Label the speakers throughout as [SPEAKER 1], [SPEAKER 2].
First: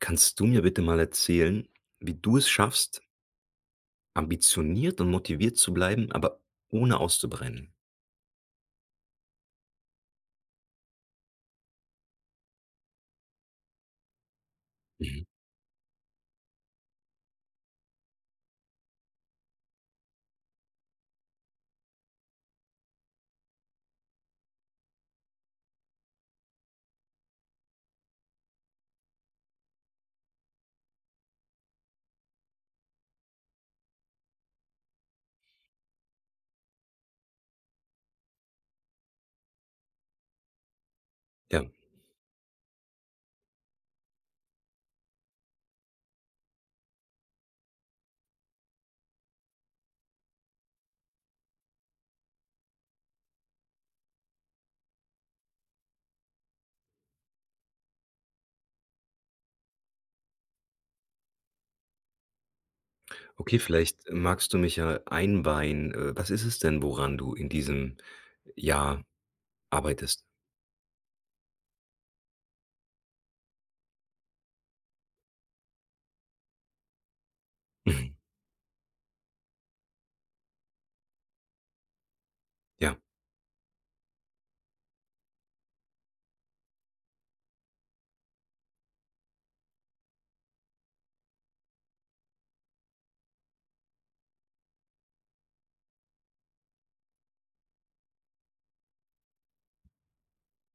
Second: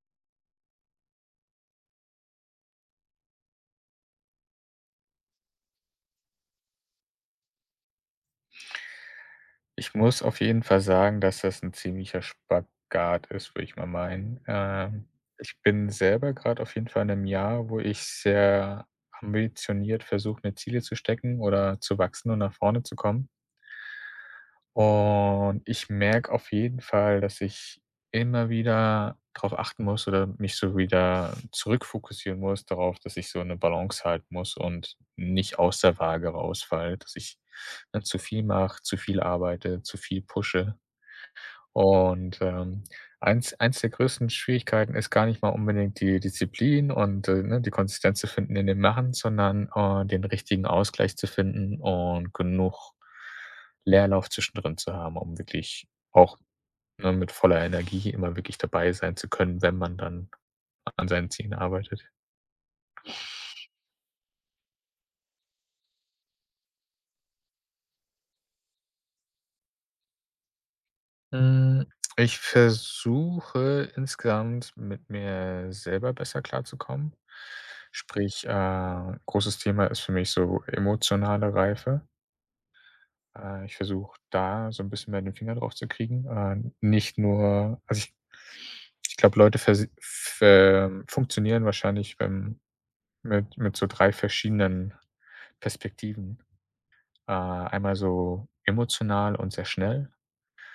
[SPEAKER 1] Kannst du mir bitte mal erzählen, wie du es schaffst, ambitioniert und motiviert zu bleiben, aber ohne auszubrennen?
[SPEAKER 2] Ich muss auf jeden Fall sagen, dass das 'n ziemlicher Spagat ist, würde ich mal meinen.
[SPEAKER 1] Mhm.
[SPEAKER 2] Ich bin selber grad auf jeden Fall in 'nem Jahr, wo ich sehr ambitioniert versuche, mir Ziele zu stecken oder zu wachsen und nach vorne zu kommen. Und ich merke auf jeden Fall, dass ich immer wieder drauf achten muss oder mich so wieder zurückfokussieren muss darauf, dass ich so 'ne Balance halten muss und nicht aus der Waage rausfalle, dass ich, ne, zu viel mache, zu viel arbeite, zu viel pushe.
[SPEAKER 1] Ja,
[SPEAKER 2] Und, eins der größten Schwierigkeiten ist gar nicht mal unbedingt die Disziplin und, ne, die Konsistenz zu finden in dem Machen, sondern, den richtigen Ausgleich zu finden und genug Leerlauf zwischendrin zu haben, um wirklich auch, ne, mit voller Energie immer wirklich dabei sein zu können, wenn man dann an seinen Zielen arbeitet.
[SPEAKER 1] okay, vielleicht magst du mich ja einweihen. Was ist es denn, woran du in diesem Jahr arbeitest?
[SPEAKER 2] Hm, ich versuche insgesamt mit mir selber besser klarzukommen.
[SPEAKER 1] Mhm.
[SPEAKER 2] Sprich, großes Thema ist für mich so emotionale Reife.
[SPEAKER 1] Ja.
[SPEAKER 2] Ich versuche da so ein bisschen mehr den Finger drauf zu kriegen. Nicht nur also, ich glaube, Leute versi ver funktionieren wahrscheinlich beim mit so 3 verschiedenen Perspektiven. Einmal so emotional und sehr schnell.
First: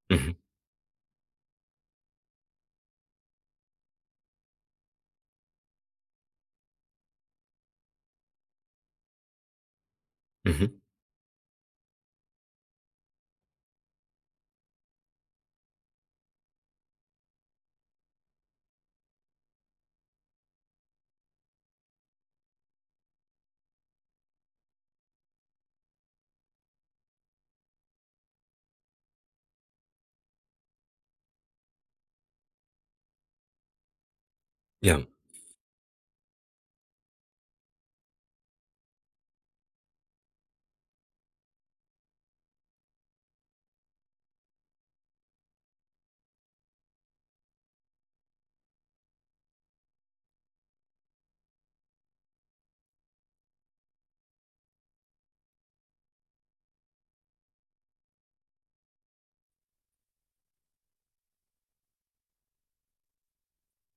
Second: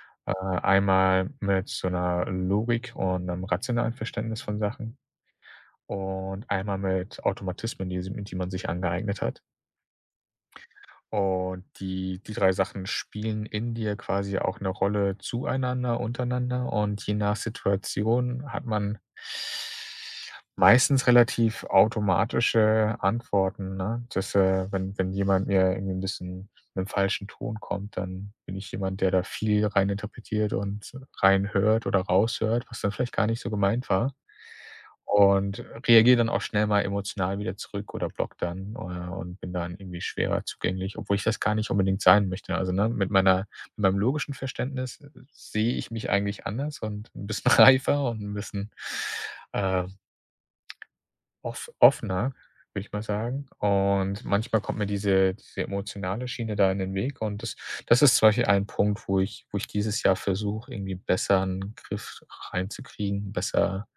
[SPEAKER 1] Mhm.
[SPEAKER 2] Äh, einmal mit so einer Logik und einem rationalen Verständnis von Sachen und einmal mit Automatismen, die sie die man sich angeeignet hat.
[SPEAKER 1] Mhm.
[SPEAKER 2] Und die 3 Sachen spielen in dir quasi auch eine Rolle zueinander, untereinander, und je nach Situation hat man meistens relativ automatische Antworten, ne? Das, wenn jemand mir irgendwie ein bisschen mit'm falschen Ton kommt, dann bin ich jemand, der da viel reininterpretiert und reinhört oder raushört, was dann vielleicht gar nicht so gemeint war.
[SPEAKER 1] Ja.
[SPEAKER 2] Und reagiere dann auch schnell mal emotional wieder zurück oder block dann, und bin dann irgendwie schwerer zugänglich, obwohl ich das gar nicht unbedingt sein möchte. Also, ne, mit meinem logischen Verständnis, sehe ich mich eigentlich anders und ein bisschen reifer und ein bisschen, äh offener, würde ich mal sagen. Und manchmal kommt mir diese emotionale Schiene da in den Weg, und das ist zum Beispiel ein Punkt, wo ich dieses Jahr versuche, irgendwie besser einen Griff reinzukriegen, besser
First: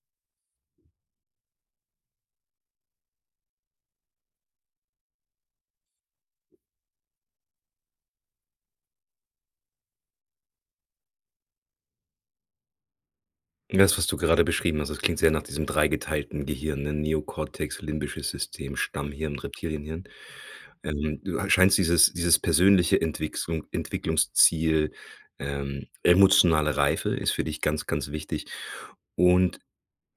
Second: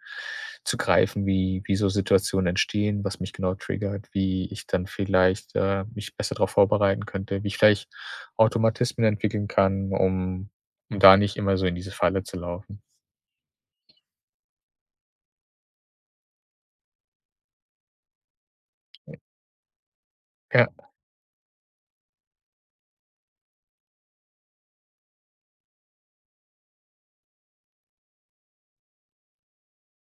[SPEAKER 2] zu greifen, wie so Situationen entstehen, was mich genau triggert, wie ich dann vielleicht, mich besser darauf vorbereiten könnte, wie ich vielleicht Automatismen entwickeln kann, um da nicht immer so in diese Falle zu laufen.
[SPEAKER 1] Das, was du gerade beschrieben hast, das klingt sehr nach diesem dreigeteilten Gehirn, ne? Neokortex, limbisches System, Stammhirn, Reptilienhirn.
[SPEAKER 2] Ja.
[SPEAKER 1] Du scheinst dieses persönliche Entwicklungsziel, emotionale Reife ist für dich ganz, ganz wichtig. Und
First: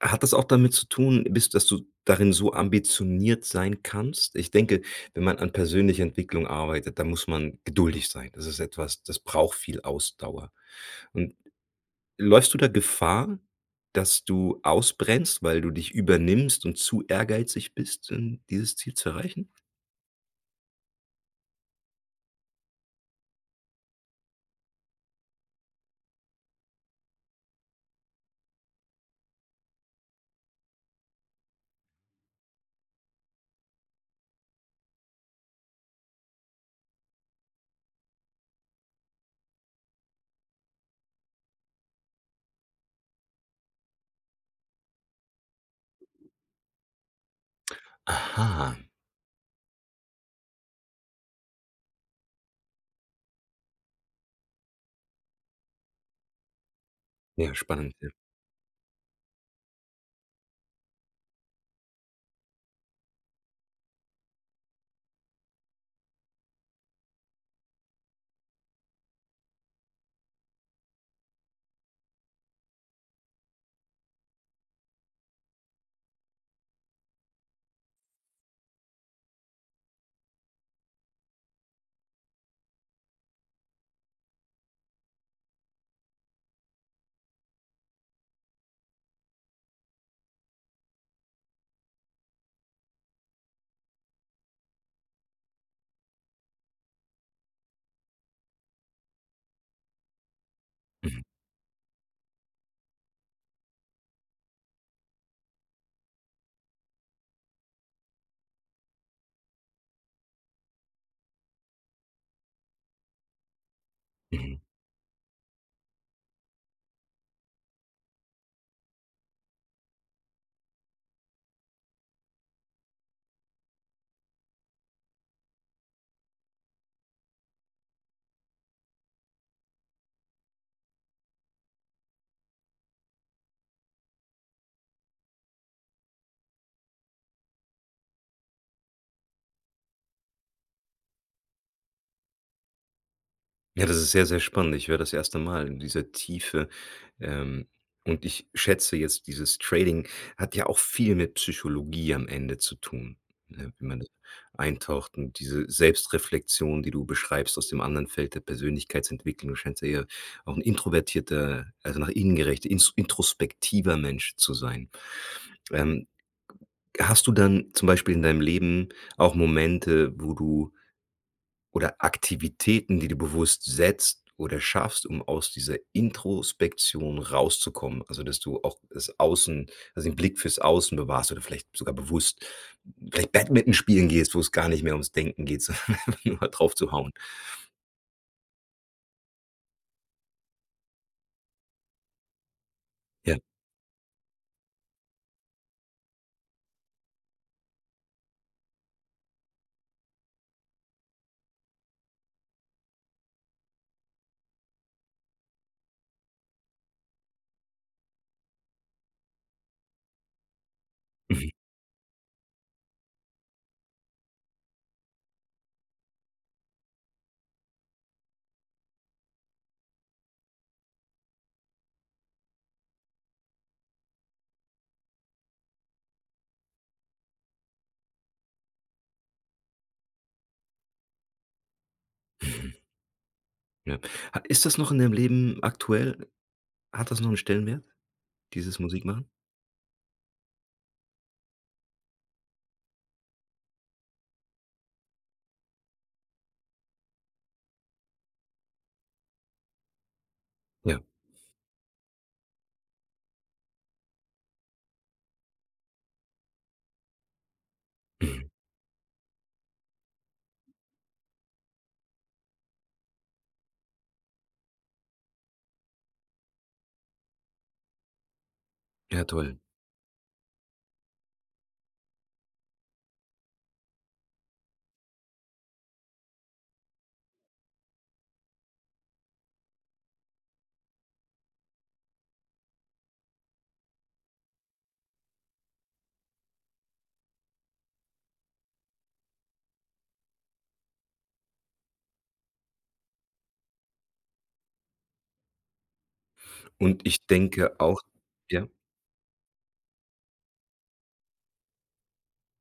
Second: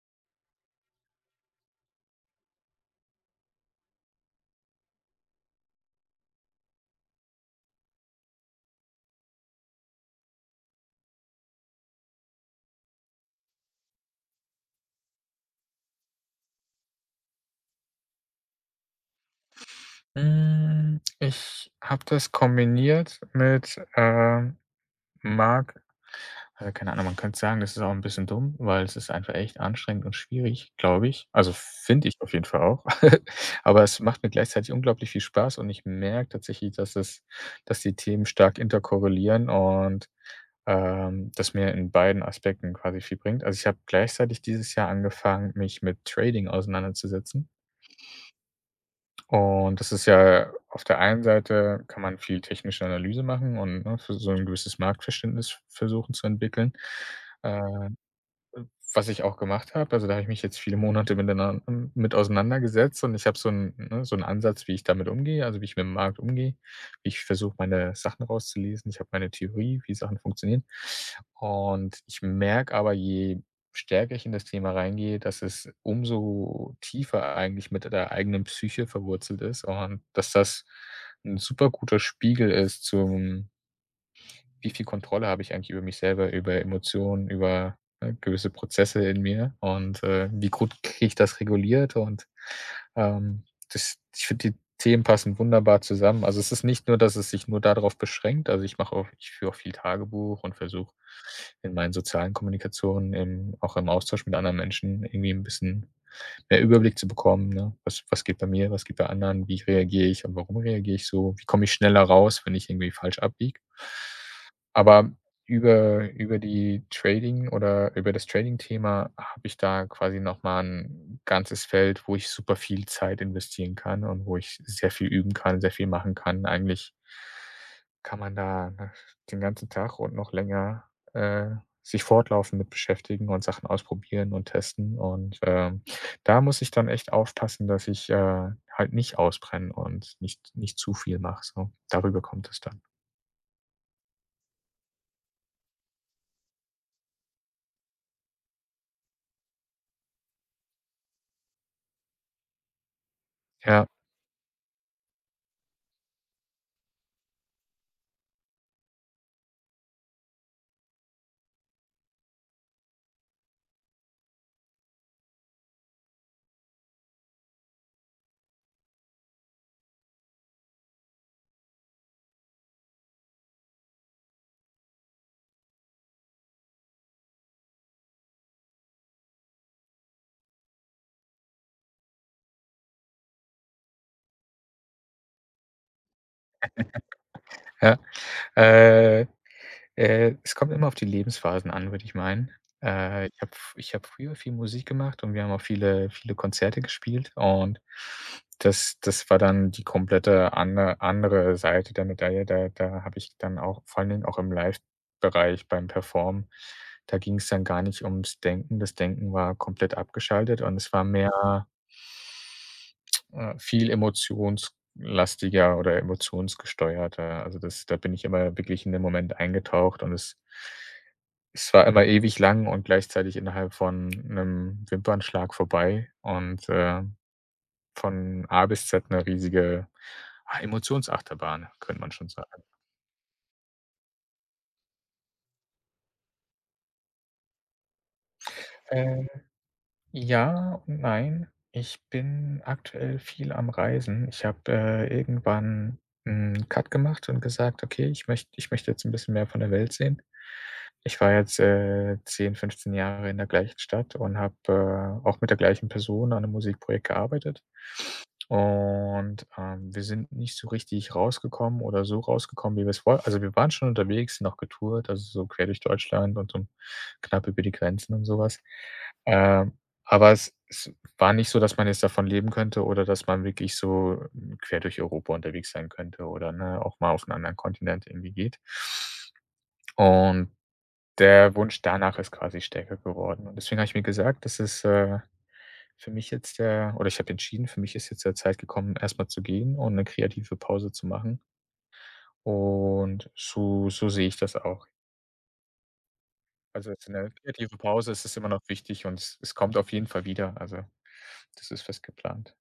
[SPEAKER 1] hat das auch damit zu tun bist dass du darin so ambitioniert sein kannst? Ich denke, wenn man an persönlicher Entwicklung arbeitet, dann muss man geduldig sein. Das ist etwas, das braucht viel Ausdauer. Und Läufst du da Gefahr, dass du ausbrennst, weil du dich übernimmst und zu ehrgeizig bist, dieses Ziel zu erreichen?
[SPEAKER 2] Ich habe das kombiniert mit, mag also, keine Ahnung, man könnte sagen, das ist auch ein bisschen dumm, weil es ist einfach echt anstrengend und schwierig, glaube ich. Also, finde ich auf jeden Fall auch. Aber es macht mir gleichzeitig unglaublich viel Spaß und ich merke tatsächlich, dass die Themen stark interkorrelieren, und, das mir in beiden Aspekten quasi viel bringt. Also, ich habe gleichzeitig dieses Jahr angefangen, mich mit Trading auseinanderzusetzen.
[SPEAKER 1] Aha,
[SPEAKER 2] Und das ist ja, auf der einen Seite kann man viel technische Analyse machen und, ne, für so ein gewisses Marktverständnis versuchen zu entwickeln.
[SPEAKER 1] ja,
[SPEAKER 2] Äh
[SPEAKER 1] spannend, ja.
[SPEAKER 2] was ich auch gemacht habe, also da habe ich mich jetzt viele Monate miteinander mit auseinandergesetzt, und ich habe so einen, ne, so 'n Ansatz, wie ich damit umgehe, also wie ich mit dem Markt umgehe. Wie ich versuche, meine Sachen rauszulesen. Ich habe meine Theorie, wie Sachen funktionieren. Und ich merke aber, je stärker ich in das Thema reingehe, dass es umso tiefer eigentlich mit der eigenen Psyche verwurzelt ist, und dass das ein super guter Spiegel ist zum wie viel Kontrolle habe ich eigentlich über mich selber, über Emotionen, über, ne, gewisse Prozesse in mir und, wie gut kriege ich das reguliert und, ähm, das, ich finde, die Themen passen wunderbar zusammen. Also, es ist nicht nur, dass es sich nur darauf beschränkt. Also, ich führe auch viel Tagebuch und versuche
[SPEAKER 1] Mhm,
[SPEAKER 2] in meinen sozialen Kommunikationen, im auch im Austausch mit anderen Menschen irgendwie ein bisschen mehr Überblick zu bekommen, ne? Was geht bei mir, was geht bei anderen, wie reagiere ich und warum reagiere ich so? Wie komme ich schneller raus, wenn ich irgendwie falsch abbiege?
[SPEAKER 1] mhm.
[SPEAKER 2] Aber über die Trading oder über das Trading-Thema habe ich da quasi noch mal 'n ganzes Feld, wo ich super viel Zeit investieren kann und wo ich sehr viel üben kann, sehr viel machen kann. Eigentlich kann man da, ne, den ganzen Tag und noch länger, äh, sich fortlaufend mit beschäftigen und Sachen ausprobieren und testen. Und, da muss ich dann echt aufpassen, dass ich, halt nicht ausbrenne und nicht zu viel mache so. Darüber kommt es dann.
[SPEAKER 1] Ja, das ist sehr, sehr spannend. Ich höre das erste Mal in dieser Tiefe, ähm, und ich schätze jetzt, dieses Trading hat ja auch viel mit Psychologie am Ende zu tun, ne,
[SPEAKER 2] Ja,
[SPEAKER 1] wenn man da eintaucht und diese Selbstreflexion, die du beschreibst aus dem anderen Feld der Persönlichkeitsentwicklung, du scheinst ja eher auch ein introvertierter, also nach innen gerechter, ins introspektiver Mensch zu sein. Ähm, Hast du dann zum Beispiel in deinem Leben auch Momente, wo du oder Aktivitäten, die du bewusst setzt oder schaffst, um aus dieser Introspektion rauszukommen? Also, dass du auch das Außen also, den Blick fürs Außen bewahrst oder vielleicht sogar bewusst vielleicht Badminton spielen gehst, wo es gar nicht mehr ums Denken geht, sondern einfach nur drauf zu hauen.
[SPEAKER 2] ja. Äh, es kommt immer auf die Lebensphasen an, würde ich meinen. Äh,
[SPEAKER 1] Ja,
[SPEAKER 2] ich habe ich habe früher viel Musik gemacht und wir haben auch viele Konzerte gespielt, und das war dann die komplette andere Seite der Medaille. Da habe ich dann auch vor allen Dingen auch im Live-Bereich beim Performen, da ging es dann gar nicht ums Denken. Das Denken war komplett abgeschaltet und es war
[SPEAKER 1] mhm,
[SPEAKER 2] mehr, viel emotionslastiger oder emotionsgesteuerter. Also, das da bin ich immer wirklich in den Moment eingetaucht, und es war immer ewig lang und gleichzeitig innerhalb von einem Wimpernschlag vorbei und, von A bis Z eine riesige, Emotionsachterbahn, könnte man schon sagen.
[SPEAKER 1] ja. Ha ist das noch in deinem Leben aktuell? Hat das noch einen Stellenwert, dieses Musikmachen?
[SPEAKER 2] Ja und nein. Ich bin aktuell viel am Reisen. Ich habe, irgendwann 'n Cut gemacht und gesagt: „Okay, ich möchte jetzt 'n bisschen mehr von der Welt sehen.“
[SPEAKER 1] Ja,
[SPEAKER 2] Ich war jetzt, 10, 15 Jahre in der gleichen Stadt und habe, auch mit der gleichen Person an 'nem Musikprojekt gearbeitet.
[SPEAKER 1] mhm.
[SPEAKER 2] Und, wir sind nicht so richtig rausgekommen oder so rausgekommen, wie wir es wollten, also, wir waren schon unterwegs, noch getourt, also, so quer durch Deutschland und so knapp über die Grenzen und sowas.
[SPEAKER 1] Ja, toll.
[SPEAKER 2] Ähm, aber es es war nicht so, dass man jetzt davon leben könnte oder dass man wirklich so, quer durch Europa unterwegs sein könnte oder, ne, auch mal auf einen anderen Kontinent irgendwie geht. Und der Wunsch danach ist quasi stärker geworden. Und deswegen habe ich mir gesagt, das ist für mich jetzt der oder ich habe entschieden, für mich ist jetzt der Zeit gekommen, erstmal zu gehen und eine kreative Pause zu machen. Und so sehe ich das auch. Also,
[SPEAKER 1] Und
[SPEAKER 2] jetzt
[SPEAKER 1] ich
[SPEAKER 2] 'ne kreative
[SPEAKER 1] denke auch
[SPEAKER 2] Pause, es immer noch
[SPEAKER 1] ja?
[SPEAKER 2] wichtig und es kommt auf jeden Fall wieder. Also, das ist fest geplant.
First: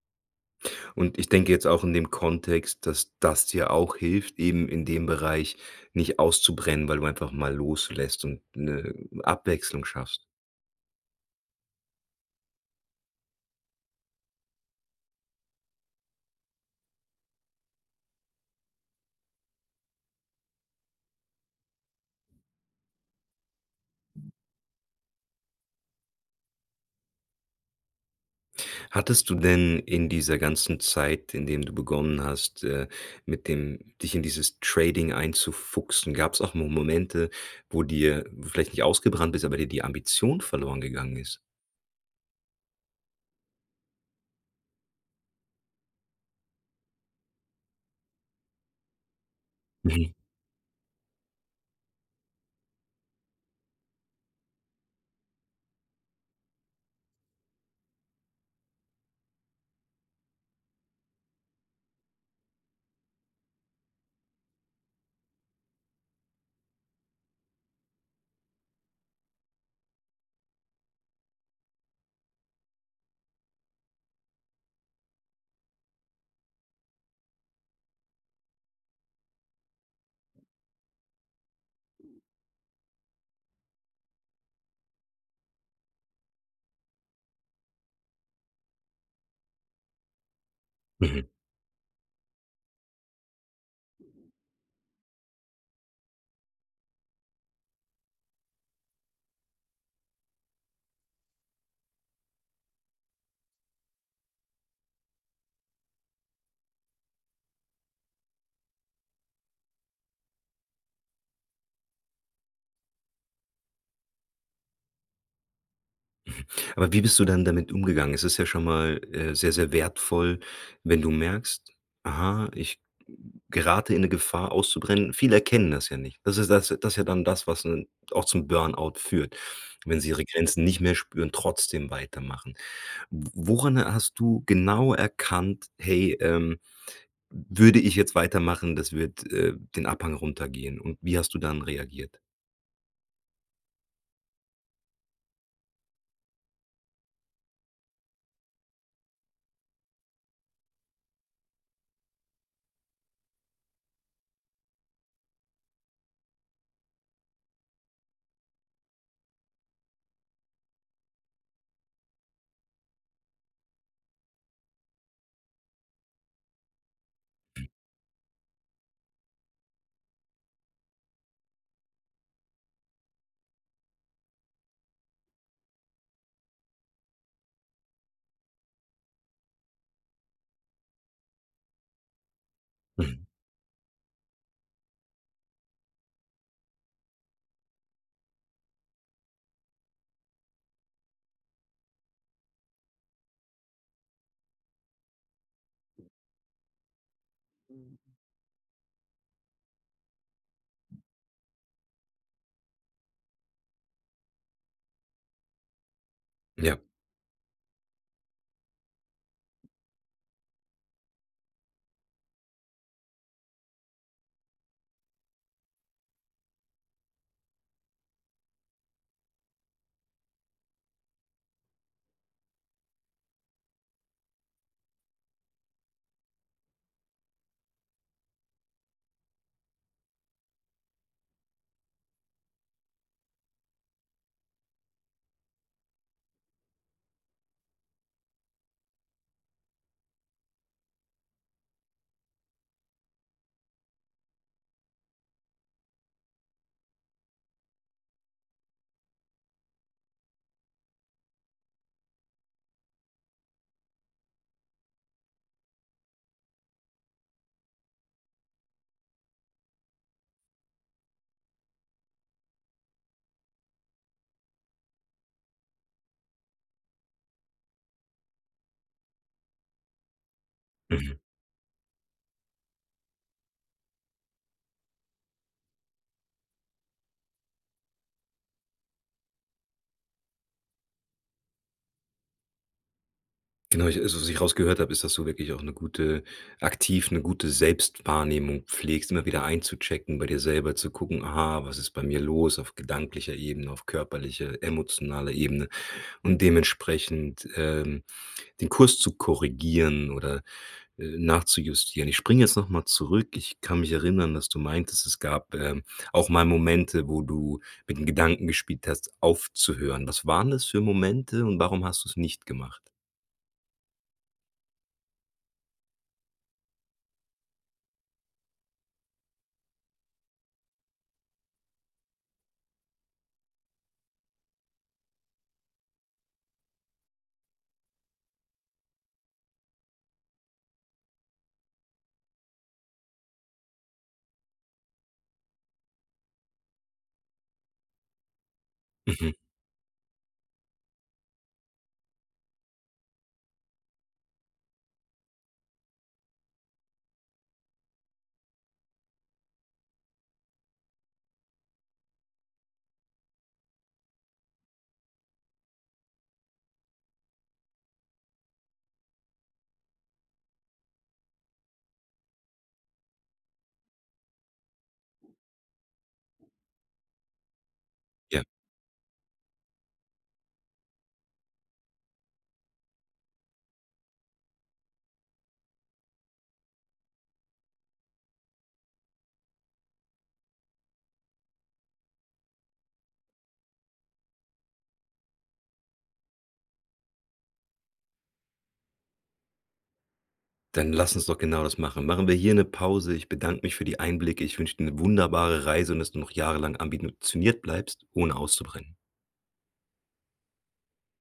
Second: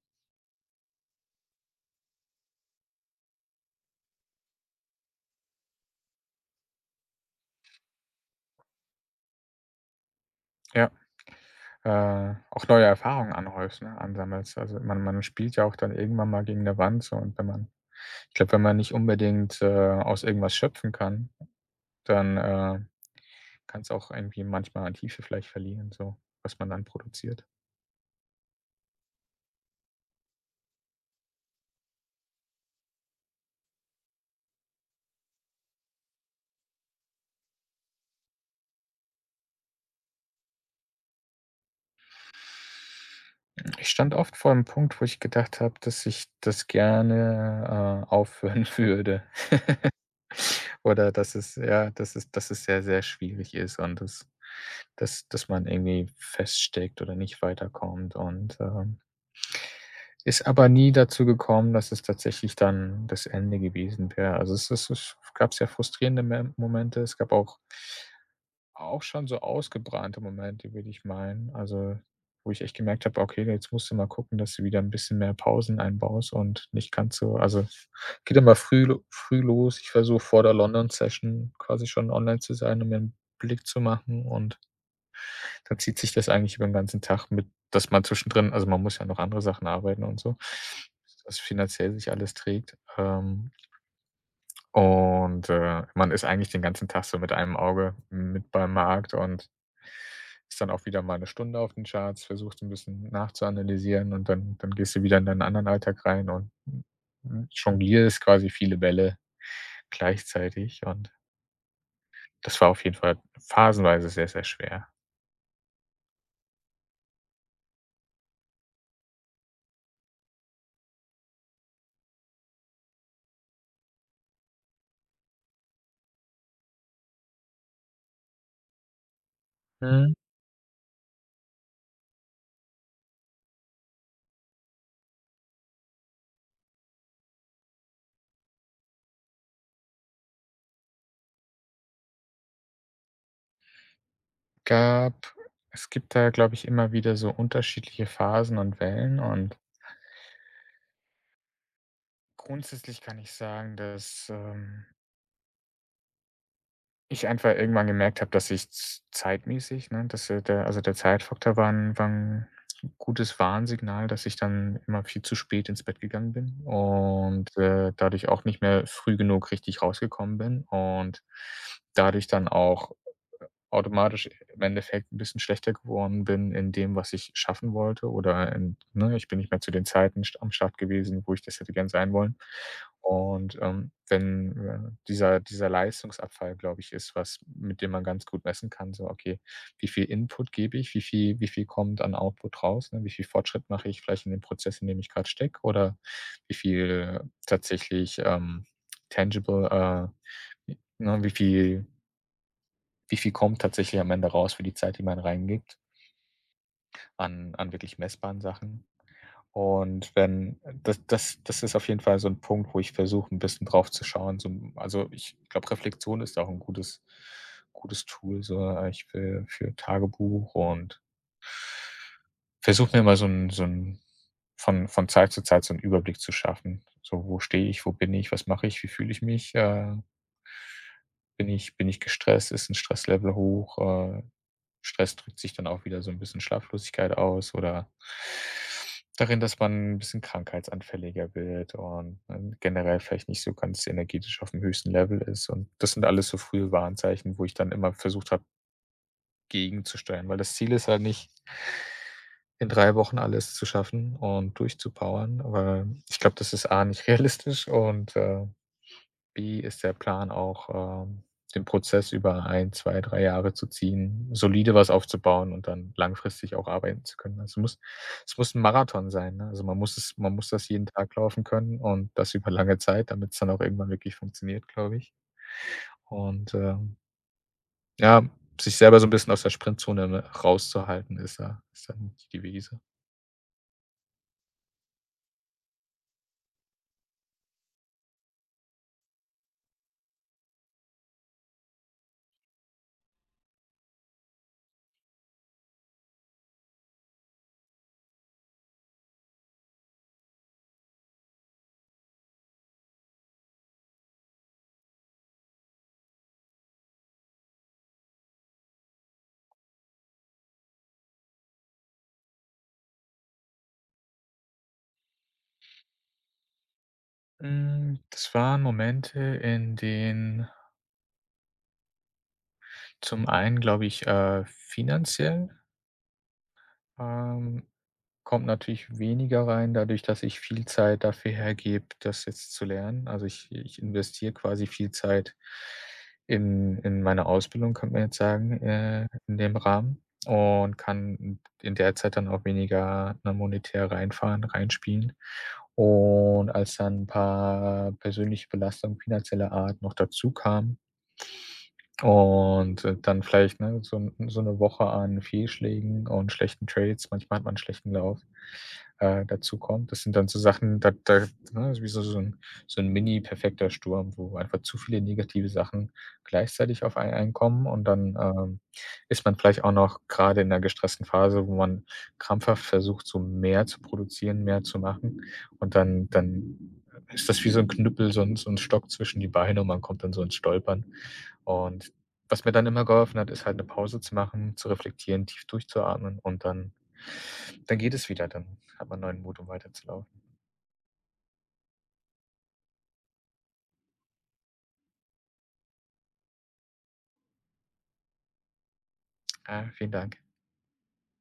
[SPEAKER 1] Und ich denke jetzt auch in dem Kontext, dass das dir auch hilft, eben in dem Bereich nicht auszubrennen, weil du einfach mal loslässt und 'ne Abwechslung schaffst.
[SPEAKER 2] Ja, auch neue Erfahrungen anhäufst, ne, ansammelst. Also, man spielt ja auch dann irgendwann mal gegen eine Wand so, und wenn man ich glaube, wenn man nicht unbedingt, aus irgendwas schöpfen kann, dann, kann es auch irgendwie manchmal an Tiefe vielleicht verlieren, so, was man dann produziert.
[SPEAKER 1] Hattest du denn in dieser ganzen Zeit, in dem du begonnen hast, mit dem dich in dieses Trading einzufuchsen, gab es auch mo Momente, wo dir wo du vielleicht nicht ausgebrannt bist, aber dir die Ambition verloren gegangen ist?
[SPEAKER 2] Ich stand oft vor einem Punkt, wo ich gedacht habe, dass ich das gerne, aufhören würde,
[SPEAKER 1] Mhm,
[SPEAKER 2] oder dass dass es sehr, sehr schwierig ist und dass man irgendwie feststeckt oder nicht weiterkommt und, ist aber nie dazu gekommen, dass es tatsächlich dann das Ende gewesen wäre. Also, es gab sehr frustrierende Me Momente. Es gab auch auch schon so ausgebrannte Momente, würde ich meinen. Also, wo ich echt gemerkt habe: „Okay, jetzt musst du mal gucken, dass du wieder ein bisschen mehr Pausen einbaust und nicht ganz so.“ Also, geht immer früh los. Ich versuche vor der London Session quasi schon online zu sein, um mir 'n Blick zu machen, und dann zieht sich das eigentlich über den ganzen Tag mit, dass man zwischendrin, also, man muss ja noch andere Sachen arbeiten und so,
[SPEAKER 1] mhm.
[SPEAKER 2] dass finanziell sich alles trägt. Und, man ist eigentlich den ganzen Tag so mit einem Auge mit beim Markt und ist dann auch wieder mal 1 Stunde auf den Charts, versuchst ein bisschen nachzuanalysieren, und dann gehst du wieder in deinen anderen Alltag rein und, jonglierst quasi viele Bälle gleichzeitig, und das war auf jeden Fall phasenweise sehr, sehr schwer.
[SPEAKER 1] Aber wie bist du dann damit umgegangen? Es ist ja schon mal, sehr, sehr wertvoll, wenn du merkst: „Aha, ich gerate in eine Gefahr auszubrennen.“ Viele erkennen das ja nicht. Das ist das das ist ja dann das, was 'n auch zum Burnout führt, wenn sie
[SPEAKER 2] Mhm.
[SPEAKER 1] ihre Grenzen nicht mehr spüren, trotzdem weitermachen. W woran hast du genau erkannt: „Hey, würde ich jetzt weitermachen, das wird, den Abhang runtergehen.“ Und wie hast du dann reagiert?
[SPEAKER 2] Gab es gibt da, glaube ich, immer wieder so unterschiedliche Phasen und Wellen, und grundsätzlich kann ich sagen, dass, ich einfach irgendwann gemerkt habe, dass ich z zeitmäßig, ne, dass, der also, der Zeitfaktor war ein war 'n gutes Warnsignal, dass ich dann immer viel zu spät ins Bett gegangen bin und, dadurch auch nicht mehr früh genug richtig rausgekommen bin und dadurch dann auch automatisch im Endeffekt ein bisschen schlechter geworden bin in dem, was ich schaffen wollte, oder in, ne, ich bin nicht mehr zu den Zeiten st am Start gewesen, wo ich das hätte gern sein wollen.
[SPEAKER 1] Mhm.
[SPEAKER 2] Und, wenn, dieser Leistungsabfall, glaube ich, ist was, mit dem man ganz gut messen kann, so: „Okay, wie viel Input gebe ich? Wie viel kommt an Output raus, ne? Wie viel Fortschritt mache ich vielleicht in dem Prozess, in dem ich gerade stecke? Oder wie viel tatsächlich, tangible, ne, wie viel kommt tatsächlich am Ende raus für die Zeit, die man reingibt
[SPEAKER 1] Ja.
[SPEAKER 2] an wirklich messbaren Sachen. Und wenn das das ist auf jeden Fall so ein Punkt, wo ich versuche, ein bisschen drauf zu schauen. So, also, ich glaube, Reflexion ist auch ein gutes gutes Tool, so, ich für Tagebuch und versuche mir mal so ein von Zeit zu Zeit so einen Überblick zu schaffen. So, wo stehe ich, wo bin ich, was mache ich, wie fühle ich mich, bin ich gestresst? Ist 'n Stresslevel hoch? Stress drückt sich dann auch wieder so 'n bisschen Schlaflosigkeit aus, oder darin, dass man 'n bisschen krankheitsanfälliger wird und, generell vielleicht nicht so ganz energetisch aufm höchsten Level ist. Und das sind alles so frühe Warnzeichen, wo ich dann immer versucht habe, gegenzusteuern, weil das Ziel ist halt nicht, in 3 Wochen alles zu schaffen und durchzupowern, weil ich glaube, das ist A nicht realistisch, und, wie ist der Plan auch, ähm, den Prozess über 1, 2, 3 Jahre zu ziehen, solide was aufzubauen und dann langfristig auch arbeiten zu können? Also, muss ein Marathon sein, ne? Also, man muss das jeden Tag
[SPEAKER 1] Mhm.
[SPEAKER 2] laufen können, und das über lange Zeit, damit es dann auch irgendwann wirklich funktioniert, glaube ich. Und, ja, sich selber so ein bisschen aus der Sprintzone, ne, rauszuhalten, ist dann die Devise.
[SPEAKER 1] Genau, ich also, was ich rausgehört habe, ist, dass du wirklich auch eine gute aktiv eine gute Selbstwahrnehmung pflegst, immer wieder einzuchecken bei dir selber, zu gucken: „Aha, was ist bei mir los?“ Auf gedanklicher Ebene, auf körperlicher, emotionaler Ebene und dementsprechend, den Kurs zu korrigieren oder, nachzujustieren. Ich springe jetzt noch mal zurück. Ich kann mich erinnern, dass du meintest, es gab, auch mal Momente, wo du mit dem Gedanken gespielt hast, aufzuhören. Was waren das für Momente und warum hast du es nicht gemacht?
[SPEAKER 2] Das waren Momente, in denen zum einen, glaube ich, finanziell, Ähm, kommt natürlich weniger rein, dadurch, dass ich viel Zeit dafür hergebe, das jetzt zu lernen. Also, ich investiere quasi viel Zeit in meine Ausbildung, könnte man jetzt sagen,
[SPEAKER 1] Mhm.
[SPEAKER 2] in dem Rahmen, und kann in der Zeit dann auch weniger, ne, monetär reinfahren reinspielen. Und als dann ein paar persönliche Belastungen finanzieller Art noch dazu kamen. Und, dann vielleicht, ne, so 'ne Woche an Fehlschlägen und schlechten Trades, manchmal hat man einen schlechten Lauf, dazu kommt. Das sind dann so Sachen, da ne, ist wie so 'n mini-perfekter Sturm, wo einfach zu viele negative Sachen gleichzeitig auf einen einkommen, und dann,
[SPEAKER 1] Ja.
[SPEAKER 2] ist man vielleicht auch noch gerade in 'ner gestressten Phase, wo man krampfhaft versucht, so mehr zu produzieren, mehr zu machen, und dann ist das wie so ein Knüppel, so 'n Stock zwischen die Beine, und man kommt dann so ins Stolpern. Und was mir dann immer geholfen hat, ist halt 'ne Pause zu machen, zu reflektieren, tief durchzuatmen, und dann geht es wieder. Dann hat man neuen Mut, um weiterzulaufen.
[SPEAKER 1] Dann lass uns doch genau das machen. Machen wir hier eine Pause. Ich bedanke mich für die Einblicke. Ich wünsche dir eine wunderbare Reise und dass du noch jahrelang ambitioniert bleibst, ohne auszubrennen.
[SPEAKER 2] Ah, vielen Dank.